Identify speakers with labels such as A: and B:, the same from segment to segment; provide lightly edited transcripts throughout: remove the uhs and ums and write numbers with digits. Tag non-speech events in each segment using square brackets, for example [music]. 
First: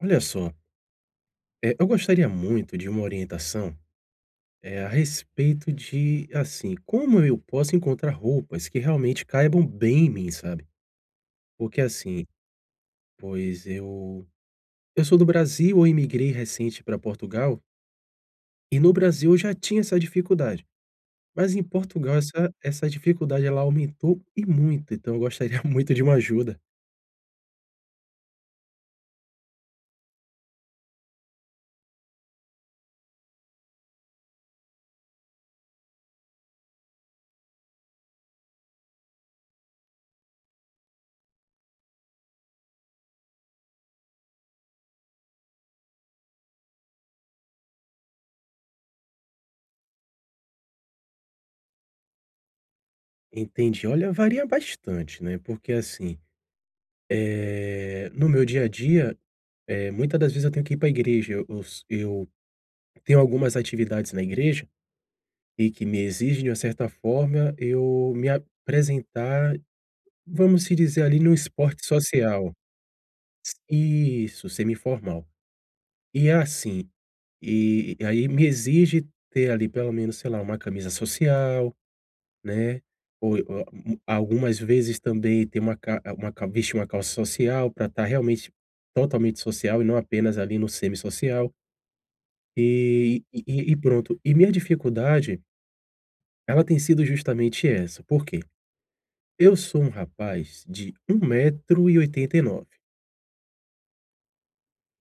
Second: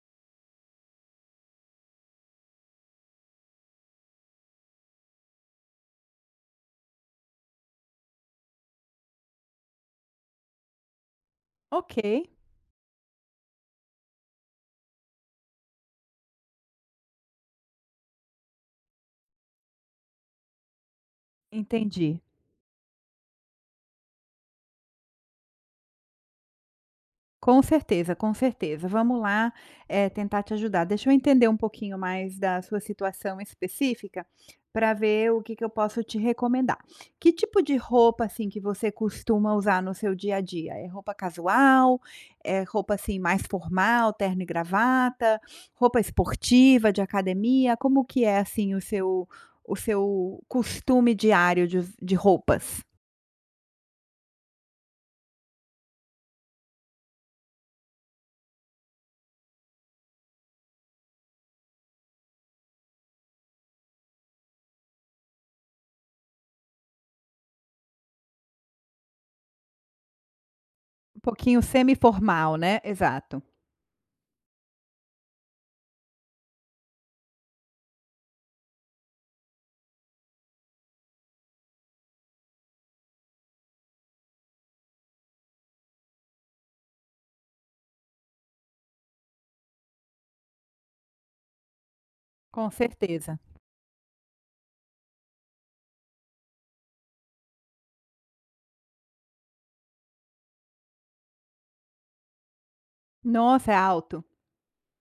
A: Olha só, eu gostaria muito de uma orientação, a respeito de, assim, como eu posso encontrar roupas que realmente caibam bem em mim, sabe? Porque
B: Ok,
A: assim, pois eu sou do Brasil, eu imigrei recente para Portugal, e no Brasil eu já tinha essa dificuldade, mas em Portugal
B: entendi.
A: essa dificuldade ela aumentou e muito, então eu gostaria [laughs] muito de uma ajuda.
B: Com certeza, com certeza. Vamos lá, tentar te ajudar. Deixa eu entender um pouquinho mais da sua situação específica para ver o que que eu posso te recomendar. Que tipo de roupa assim que você costuma usar no seu dia a dia? É roupa casual? É roupa assim mais formal, terno e gravata? Roupa esportiva de academia? Como que é assim o seu costume diário de roupas?
A: Entendi. Olha, varia bastante, né, porque assim, no meu dia a dia, muita das vezes eu tenho que ir para a igreja, eu tenho algumas atividades na igreja, e que me exigem de uma certa forma eu me apresentar, vamos se dizer
B: Um
A: ali num
B: pouquinho
A: esporte social.
B: semi-formal, né? Exato.
A: Isso, semi formal. E é assim, e aí me exige ter ali pelo menos, sei lá, uma camisa social, né, ou u algumas vezes também ter uma ca vestir uma calça social para estar realmente totalmente social e não apenas ali no semi social.
B: Com
A: E
B: certeza.
A: e e pronto. E minha dificuldade, ela tem sido justamente essa, por quê? Eu sou um rapaz de 1,89 m.
B: Nossa, é alto.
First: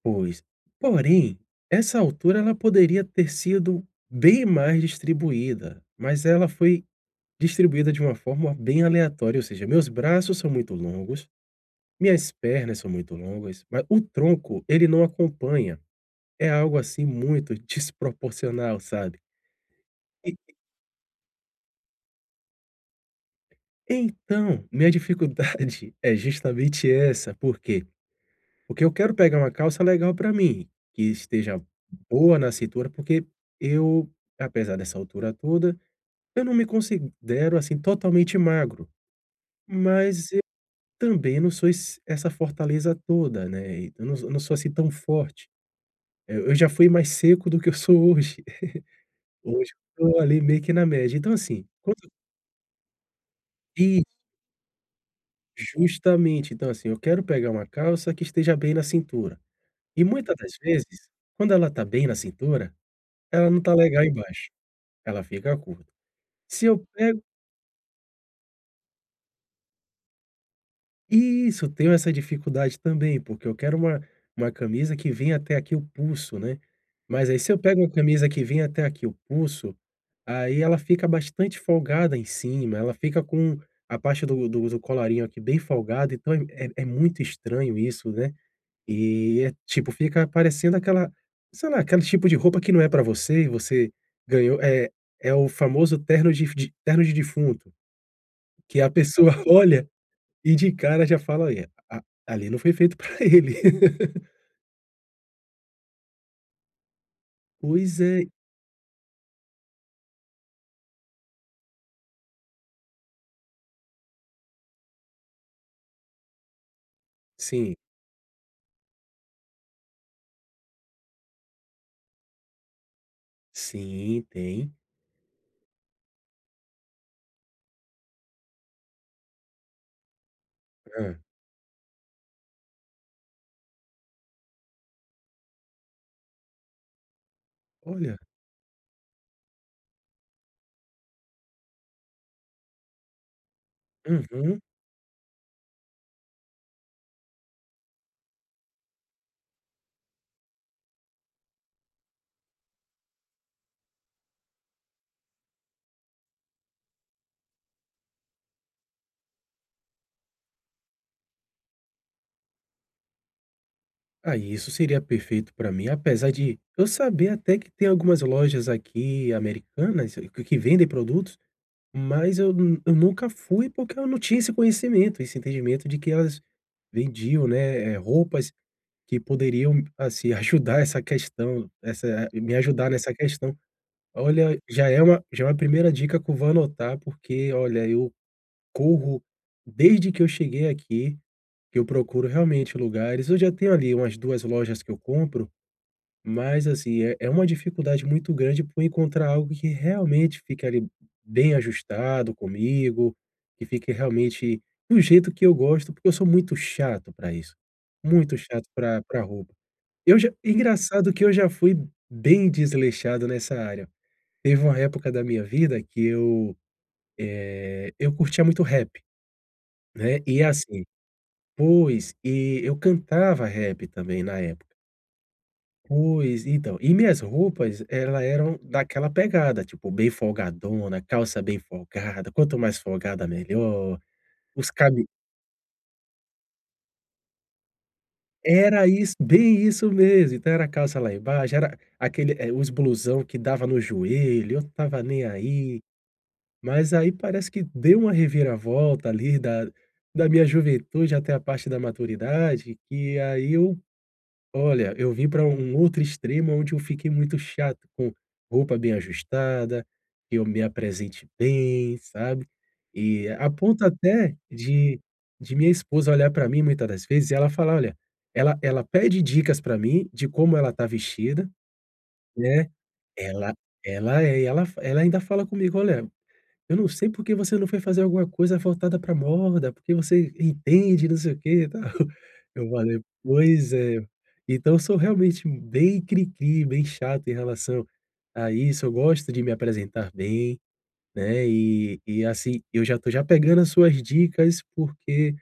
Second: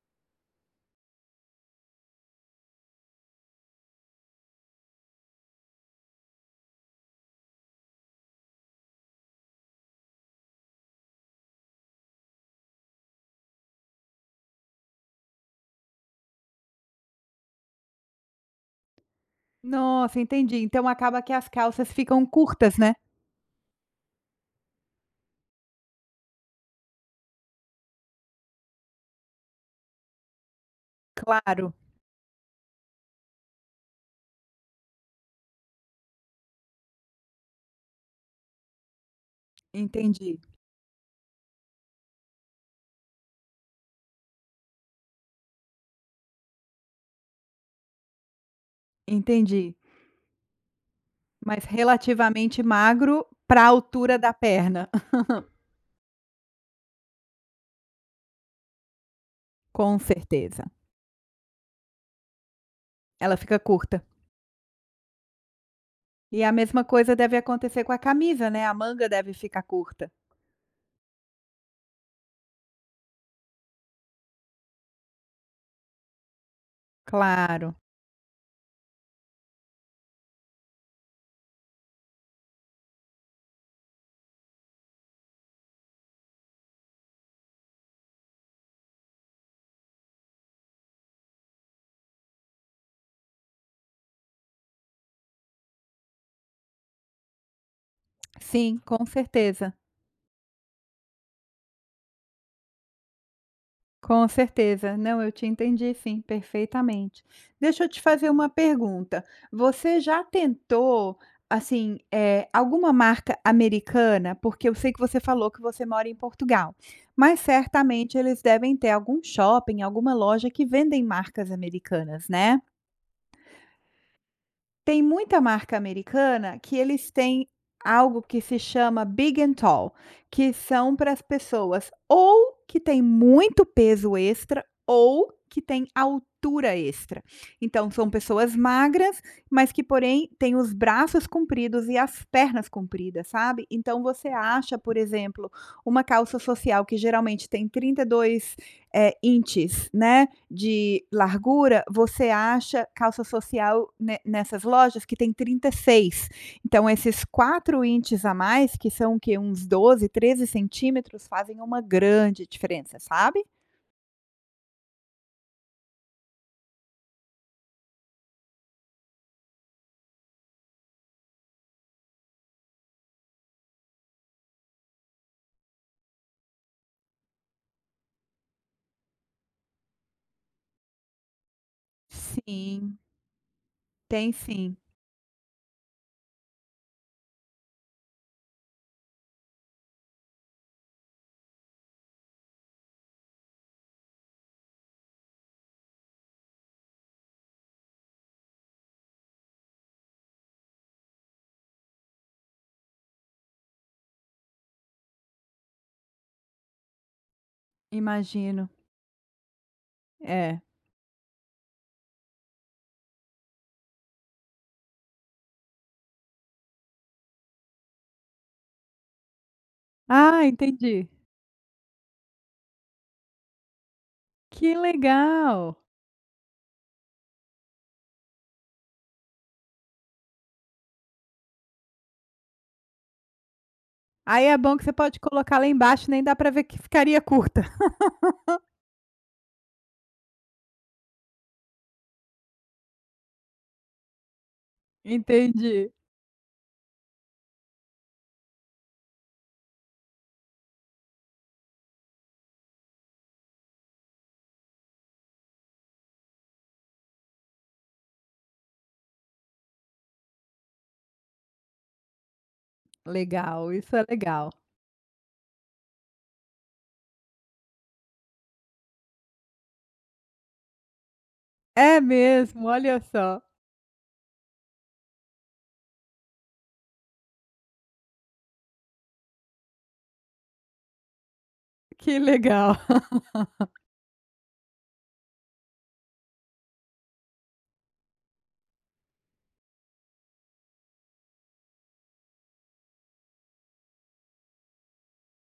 A: Pois, porém, essa altura ela poderia ter sido bem mais distribuída, mas ela foi distribuída de uma forma bem aleatória, ou seja, meus braços são muito longos, minhas pernas são muito longas, mas o tronco ele não acompanha, é algo assim muito [laughs] desproporcional, sabe?
B: Nossa, entendi. Então acaba que as calças ficam curtas, né.
A: Então, minha dificuldade [laughs] é justamente essa, por quê? Porque eu quero pegar uma calça legal para mim, que esteja
B: Claro,
A: boa na cintura, porque eu, apesar dessa altura toda, eu não me considero, assim, totalmente magro, mas
B: entendi,
A: eu também não sou esse essa fortaleza toda, né, e eu não sou, assim, tão forte. Eu já fui mais seco do que eu sou hoje. [laughs] Hoje
B: entendi.
A: eu tô ali meio que na média. Então,
B: Mas
A: assim, quando,
B: relativamente magro para a altura
A: isso,
B: da perna. [laughs]
A: justamente. Então, assim, eu quero pegar uma calça que esteja bem na cintura.
B: Com
A: E muitas das
B: certeza,
A: vezes, quando ela tá bem na cintura,
B: ela
A: ela
B: fica
A: não tá
B: curta.
A: legal embaixo, ela fica curta.
B: E a
A: Se eu
B: mesma coisa
A: pego
B: deve acontecer com a camisa, né, a manga deve ficar curta.
A: isso, tenho essa dificuldade também, porque eu quero uma camisa que venha até aqui o pulso, né. Mas aí se eu
B: Claro,
A: pego uma camisa que vem até aqui o pulso, aí ela fica bastante folgada em cima, ela fica com a parte do colarinho aqui bem folgada, então é muito estranho isso, né. E é tipo, fica parecendo aquela, sei lá, aquele tipo de roupa que não é pra você e você ganhou, é o famoso terno de defunto,
B: sim,
A: que a
B: com
A: pessoa [laughs]
B: certeza.
A: olha e de cara já fala: "É, a ali não foi feito pra ele". [laughs]
B: Com certeza. Não, eu te entendi sim, perfeitamente. Deixa eu
A: Pois
B: te
A: é.
B: fazer uma pergunta. Você já tentou, assim, alguma marca americana? Porque eu sei que você falou que você mora em Portugal, mas
A: Sim,
B: certamente eles devem ter algum shopping, alguma loja que vendem marcas americanas, né?
A: sim, tem.
B: Tem muita marca americana que eles têm algo que se chama Big and Tall, que são para
A: Hã.
B: as pessoas ou que tem muito peso extra ou que tem altura extra. Então são
A: Olha,
B: pessoas magras, mas que porém têm os braços compridos e as pernas compridas, sabe? Então você
A: uhum.
B: acha, por exemplo, uma calça social que geralmente tem 32 inches, né? de largura, você acha calça social nessas lojas que tem 36. Então, esses 4 inches a mais, que são que uns 12, 13 centímetros, fazem uma grande diferença, sabe?
A: Aí isso seria perfeito pra mim, apesar de eu saber até que tem algumas lojas aqui americanas que vendem produtos. Mas eu nunca fui porque eu não tinha esse conhecimento, esse entendimento de que elas vendiam, né, roupas que poderiam, assim, [laughs] ajudar essa questão, essa, me ajudar
B: Sim,
A: nessa questão.
B: tem
A: Olha,
B: sim,
A: já é uma primeira dica que eu vou anotar, porque olha, eu corro desde que eu cheguei aqui, que eu procuro realmente lugares, eu já tenho ali umas 2 lojas que eu compro, mas assim, é uma dificuldade muito grande por encontrar algo que realmente fique ali bem ajustado comigo, que fique realmente do jeito que eu gosto, porque eu sou muito chato para isso, muito chato
B: imagino.
A: para roupa. Eu já,
B: É.
A: engraçado que eu já fui bem desleixado nessa área. Teve uma época da minha vida que eu, eu curtia muito rap, né, e
B: Ah,
A: assim,
B: entendi.
A: pois, e eu cantava rap também na época.
B: Que legal!
A: Pois, então, e minhas roupas, ela eram daquela pegada, tipo, bem folgadona, calça bem folgada, quanto mais folgada melhor,
B: Aí é
A: os
B: bom que você
A: cabe,
B: pode colocar lá embaixo, nem dá pra ver que ficaria curta. [laughs]
A: era isso, bem isso mesmo, então era calça lá embaixo, era aquele, os blusão que dava no joelho, eu não estava nem aí,
B: Entendi.
A: mas aí parece que deu uma reviravolta ali da minha juventude até a parte da maturidade, que aí eu, olha, eu vim para um outro extremo onde eu fiquei muito chato com roupa bem ajustada, que eu me apresente bem, sabe, e a
B: Legal,
A: ponto
B: isso é
A: até
B: legal.
A: de minha esposa olhar para mim muitas das vezes e ela falar: "Olha", ela pede dicas para mim de como ela tá vestida,
B: É mesmo,
A: né,
B: olha só,
A: ela e ela ainda fala comigo: "Olha, eu não sei porque você não foi fazer alguma coisa voltada pra moda, porque você entende, não sei o quê e tal". [laughs]
B: que
A: Eu
B: legal.
A: falei: "Pois é". Então eu sou realmente bem cri-cri, bem chato em relação a isso, eu gosto de me apresentar bem, né, e assim, eu já tô já pegando as suas dicas, porque,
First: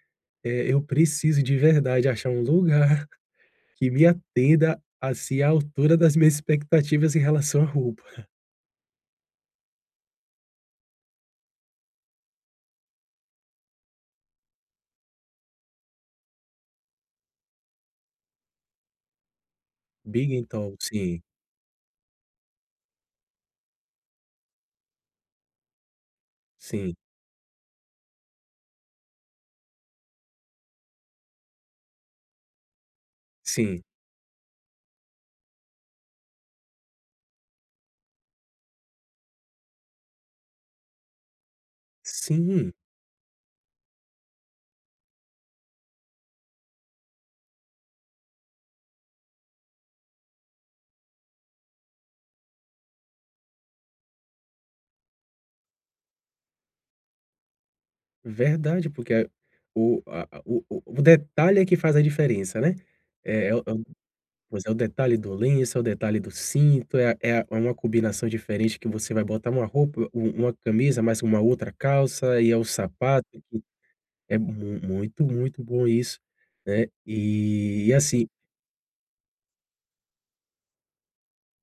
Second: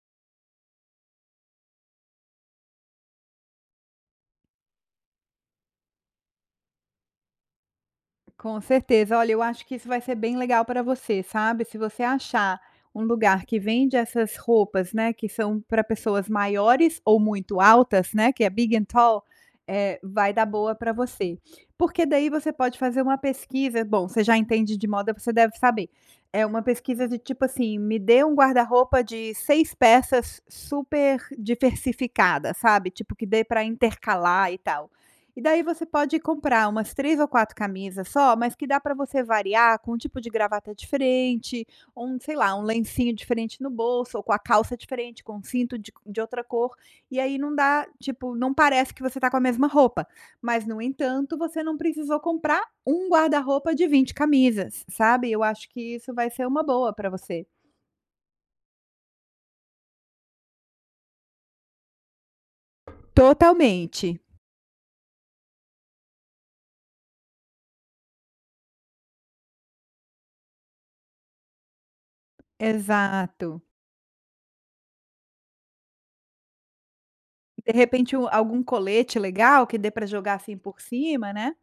A: eu preciso de verdade achar um lugar [laughs] que me atenda, assim, à altura das minhas expectativas em relação à roupa.
B: Com certeza. Olha, eu acho que isso vai ser bem legal para você, sabe? Se você achar um lugar que vende essas roupas, né, que são para pessoas maiores ou muito altas, né, que é big and tall,
A: Big
B: vai dar
A: and
B: boa
A: tall,
B: para
A: sim,
B: você. Porque daí você pode fazer uma pesquisa. Bom, você já entende de moda, você deve saber. É uma
A: sim,
B: pesquisa de tipo assim: me dê um guarda-roupa de 6 peças super diversificada, sabe? Tipo que dê para
A: sim,
B: intercalar e tal. E daí você pode comprar umas 3 ou 4 camisas só, mas que dá para você variar com um tipo de gravata diferente, ou um, sei lá, um
A: sim.
B: lencinho diferente no bolso, ou com a calça diferente, com um cinto de outra cor, e aí não dá tipo, não parece que você tá com a mesma roupa, mas no entanto, você não precisou comprar um guarda-roupa de 20 camisas, sabe. Eu acho que isso vai ser uma boa para você.
A: Verdade, porque a o a a o detalhe é que faz a diferença, né. É é o é o
B: Totalmente.
A: pois é o detalhe do lenço, é o detalhe do cinto, é a é a é uma combinação diferente, que você vai botar uma roupa u uma camisa, mais uma outra calça, e é o sapato
B: Exato.
A: que é mu muito, muito bom isso, né.
B: De
A: E
B: repente,
A: assim,
B: algum colete legal que dê para jogar assim por cima, né.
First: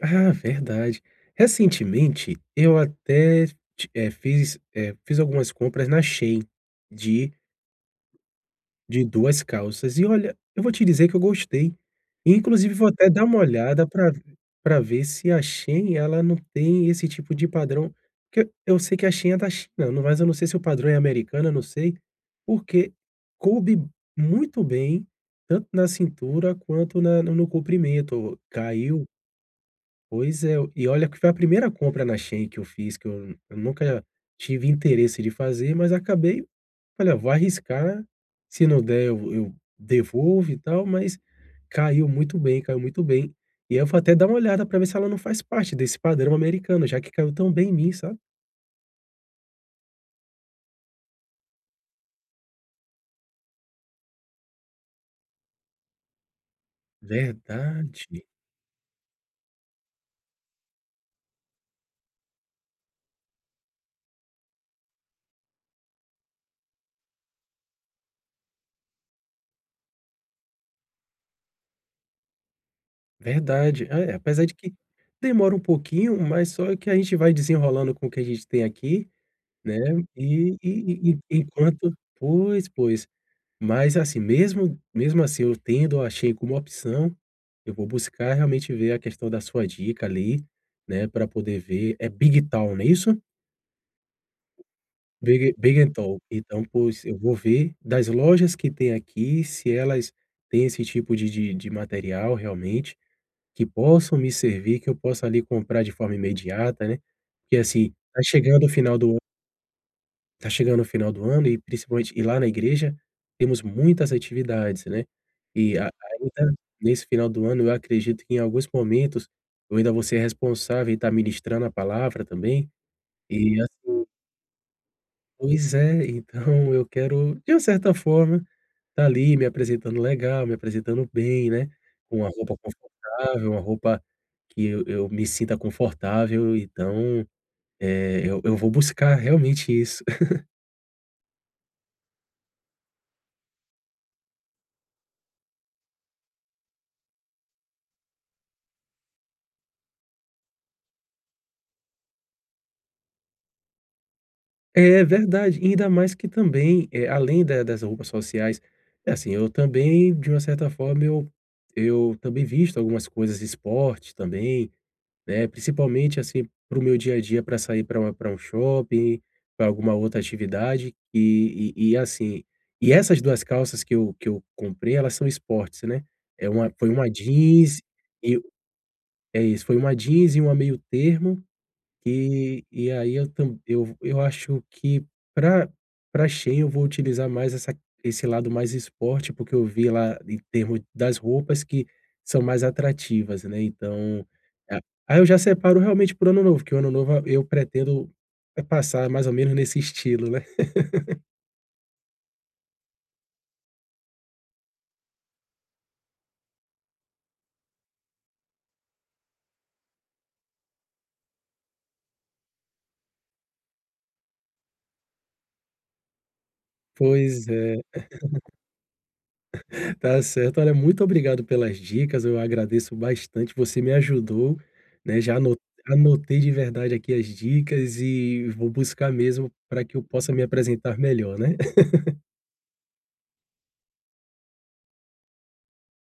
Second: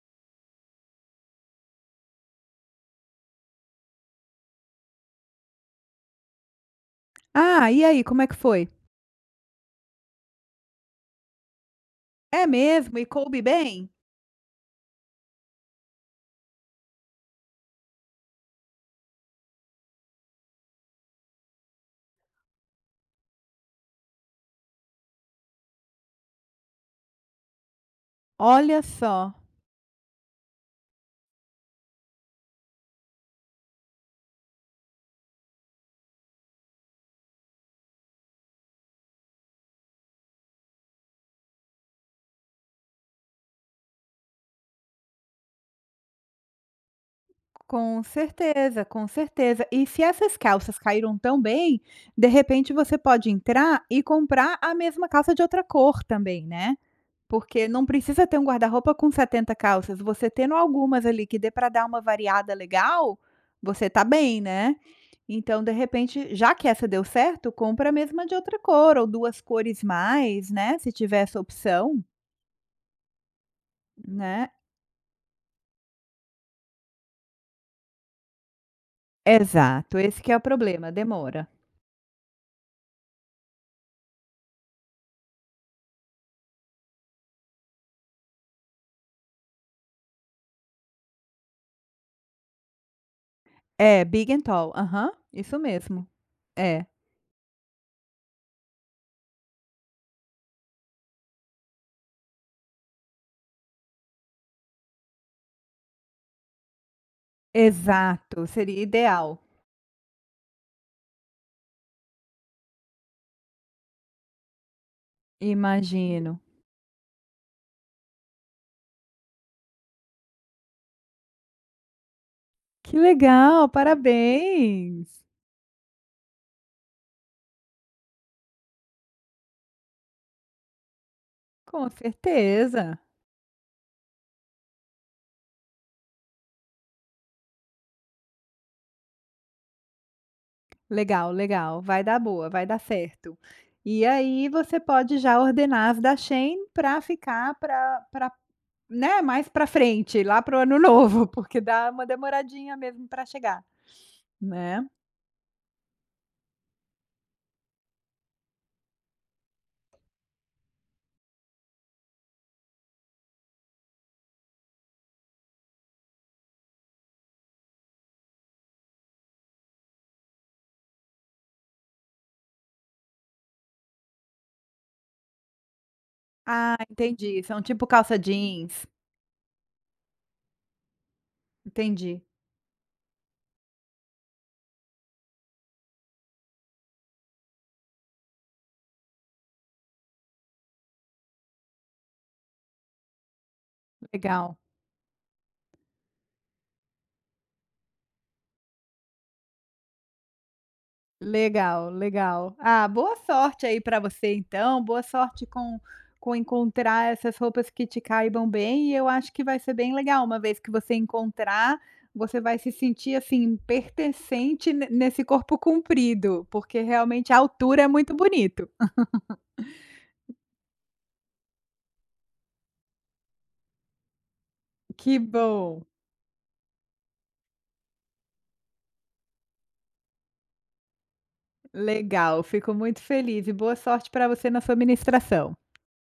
A: ah, verdade. Recentemente, eu até fiz, fiz algumas compras na Shein, de
B: Ah, e aí, como é que foi?
A: de 2 calças. E olha, eu vou te dizer que eu gostei. E
B: "É
A: inclusive vou
B: mesmo? E
A: até dar uma
B: coube
A: olhada
B: bem?"
A: para ver se a Shein ela não tem esse tipo de padrão, porque eu sei que a Shein é da China, no, mas eu não sei se o padrão é americano, eu não sei, porque coube muito bem, tanto na cintura quanto na, no comprimento,
B: Olha
A: caiu.
B: só,
A: Pois é, e olha que foi a primeira compra na Shein que eu fiz, que eu nunca tive interesse de fazer, mas acabei, olha, vou arriscar, se não der eu devolvo e tal, mas caiu muito bem, caiu muito bem. E aí eu vou até dar uma olhada para ver se ela não faz parte desse padrão americano, já que caiu tão bem em mim,
B: com
A: sabe.
B: certeza, com certeza. E se essas calças caíram tão bem, de repente você pode entrar e comprar a mesma calça de outra cor também, né. Porque não
A: Verdade,
B: precisa ter um guarda-roupa com 70 calças, você tendo algumas ali que dê para dar uma variada legal, você tá bem, né. Então, de repente, já que essa deu certo, compra a mesma de outra cor ou 2 cores mais, né, se tiver essa opção,
A: verdade. É, apesar
B: né.
A: de que demora um pouquinho, mas só que a gente vai desenrolando com o que a gente tem aqui, né,
B: Exato, esse que é o problema, demora.
A: enquanto, pois, pois. Mas assim, mesmo assim, eu tendo achei como opção, eu vou buscar realmente ver a questão da sua dica ali, né, para poder ver, é Bigtown, não é isso?
B: É, big and tall, aham,
A: Big
B: isso
A: big and
B: mesmo.
A: tall. Então,
B: É,
A: pois eu vou ver das lojas que tem aqui, se elas têm esse tipo de material realmente, que possam me servir, que eu possa ali comprar de forma imediata, né. Porque assim,
B: exato, seria ideal,
A: tá chegando o final do ano e principalmente, e lá na igreja temos muitas atividades, né. E a,
B: imagino.
A: ainda nesse final do ano eu acredito que em alguns momentos eu ainda vou ser responsável e estar ministrando a palavra também,
B: Que
A: e
B: legal,
A: assim,
B: parabéns.
A: pois é, então [laughs] eu quero, de uma certa forma, tá ali me apresentando legal, me apresentando bem, né,
B: Com
A: com uma roupa
B: certeza.
A: confortável, uma roupa que eu me sinta confortável, então, eu vou buscar realmente isso.
B: Legal, legal, vai dar boa, vai dar certo. E aí você pode já ordenar as da Shein para ficar para, né, mais para frente, lá para o ano [laughs] novo, porque dá uma demoradinha mesmo para chegar, né.
A: É verdade, e ainda mais que também, além da, das roupas sociais, é assim, eu também, de uma certa forma, eu também visto algumas coisas de esporte também, né, principalmente, assim, para o meu dia a dia, para sair, para uma, para um shopping, para alguma outra atividade, e assim, e essas 2 calças que eu comprei, elas são esportes, né, é uma,
B: Ah,
A: foi uma
B: entendi, são
A: jeans
B: tipo calça
A: e,
B: jeans.
A: é isso, foi uma jeans e uma meio termo,
B: Entendi.
A: e aí eu tam eu acho que, para pra Shein eu vou utilizar mais essa, esse lado mais esporte, porque eu vi lá em termo das roupas que são mais atrativas, né, então,
B: Legal,
A: a aí eu já separo realmente para o ano novo, que o ano novo eu pretendo, passar mais ou menos nesse estilo, né. [laughs]
B: legal, legal. Ah, boa sorte aí pra você então, boa sorte com encontrar essas roupas que te caibam bem e eu acho que vai ser bem legal, uma vez que você encontrar, você vai se sentir, assim, pertencente ne nesse corpo comprido, porque realmente a
A: Pois
B: altura
A: é.
B: é muito bonito.
A: Tá certo. Olha, muito obrigado pelas dicas, eu agradeço bastante, você me ajudou,
B: Que
A: né, já
B: bom,
A: anotei de verdade aqui as dicas e vou buscar mesmo para que eu possa me apresentar melhor, né.
B: legal, fico muito feliz e boa sorte pra você na sua ministração.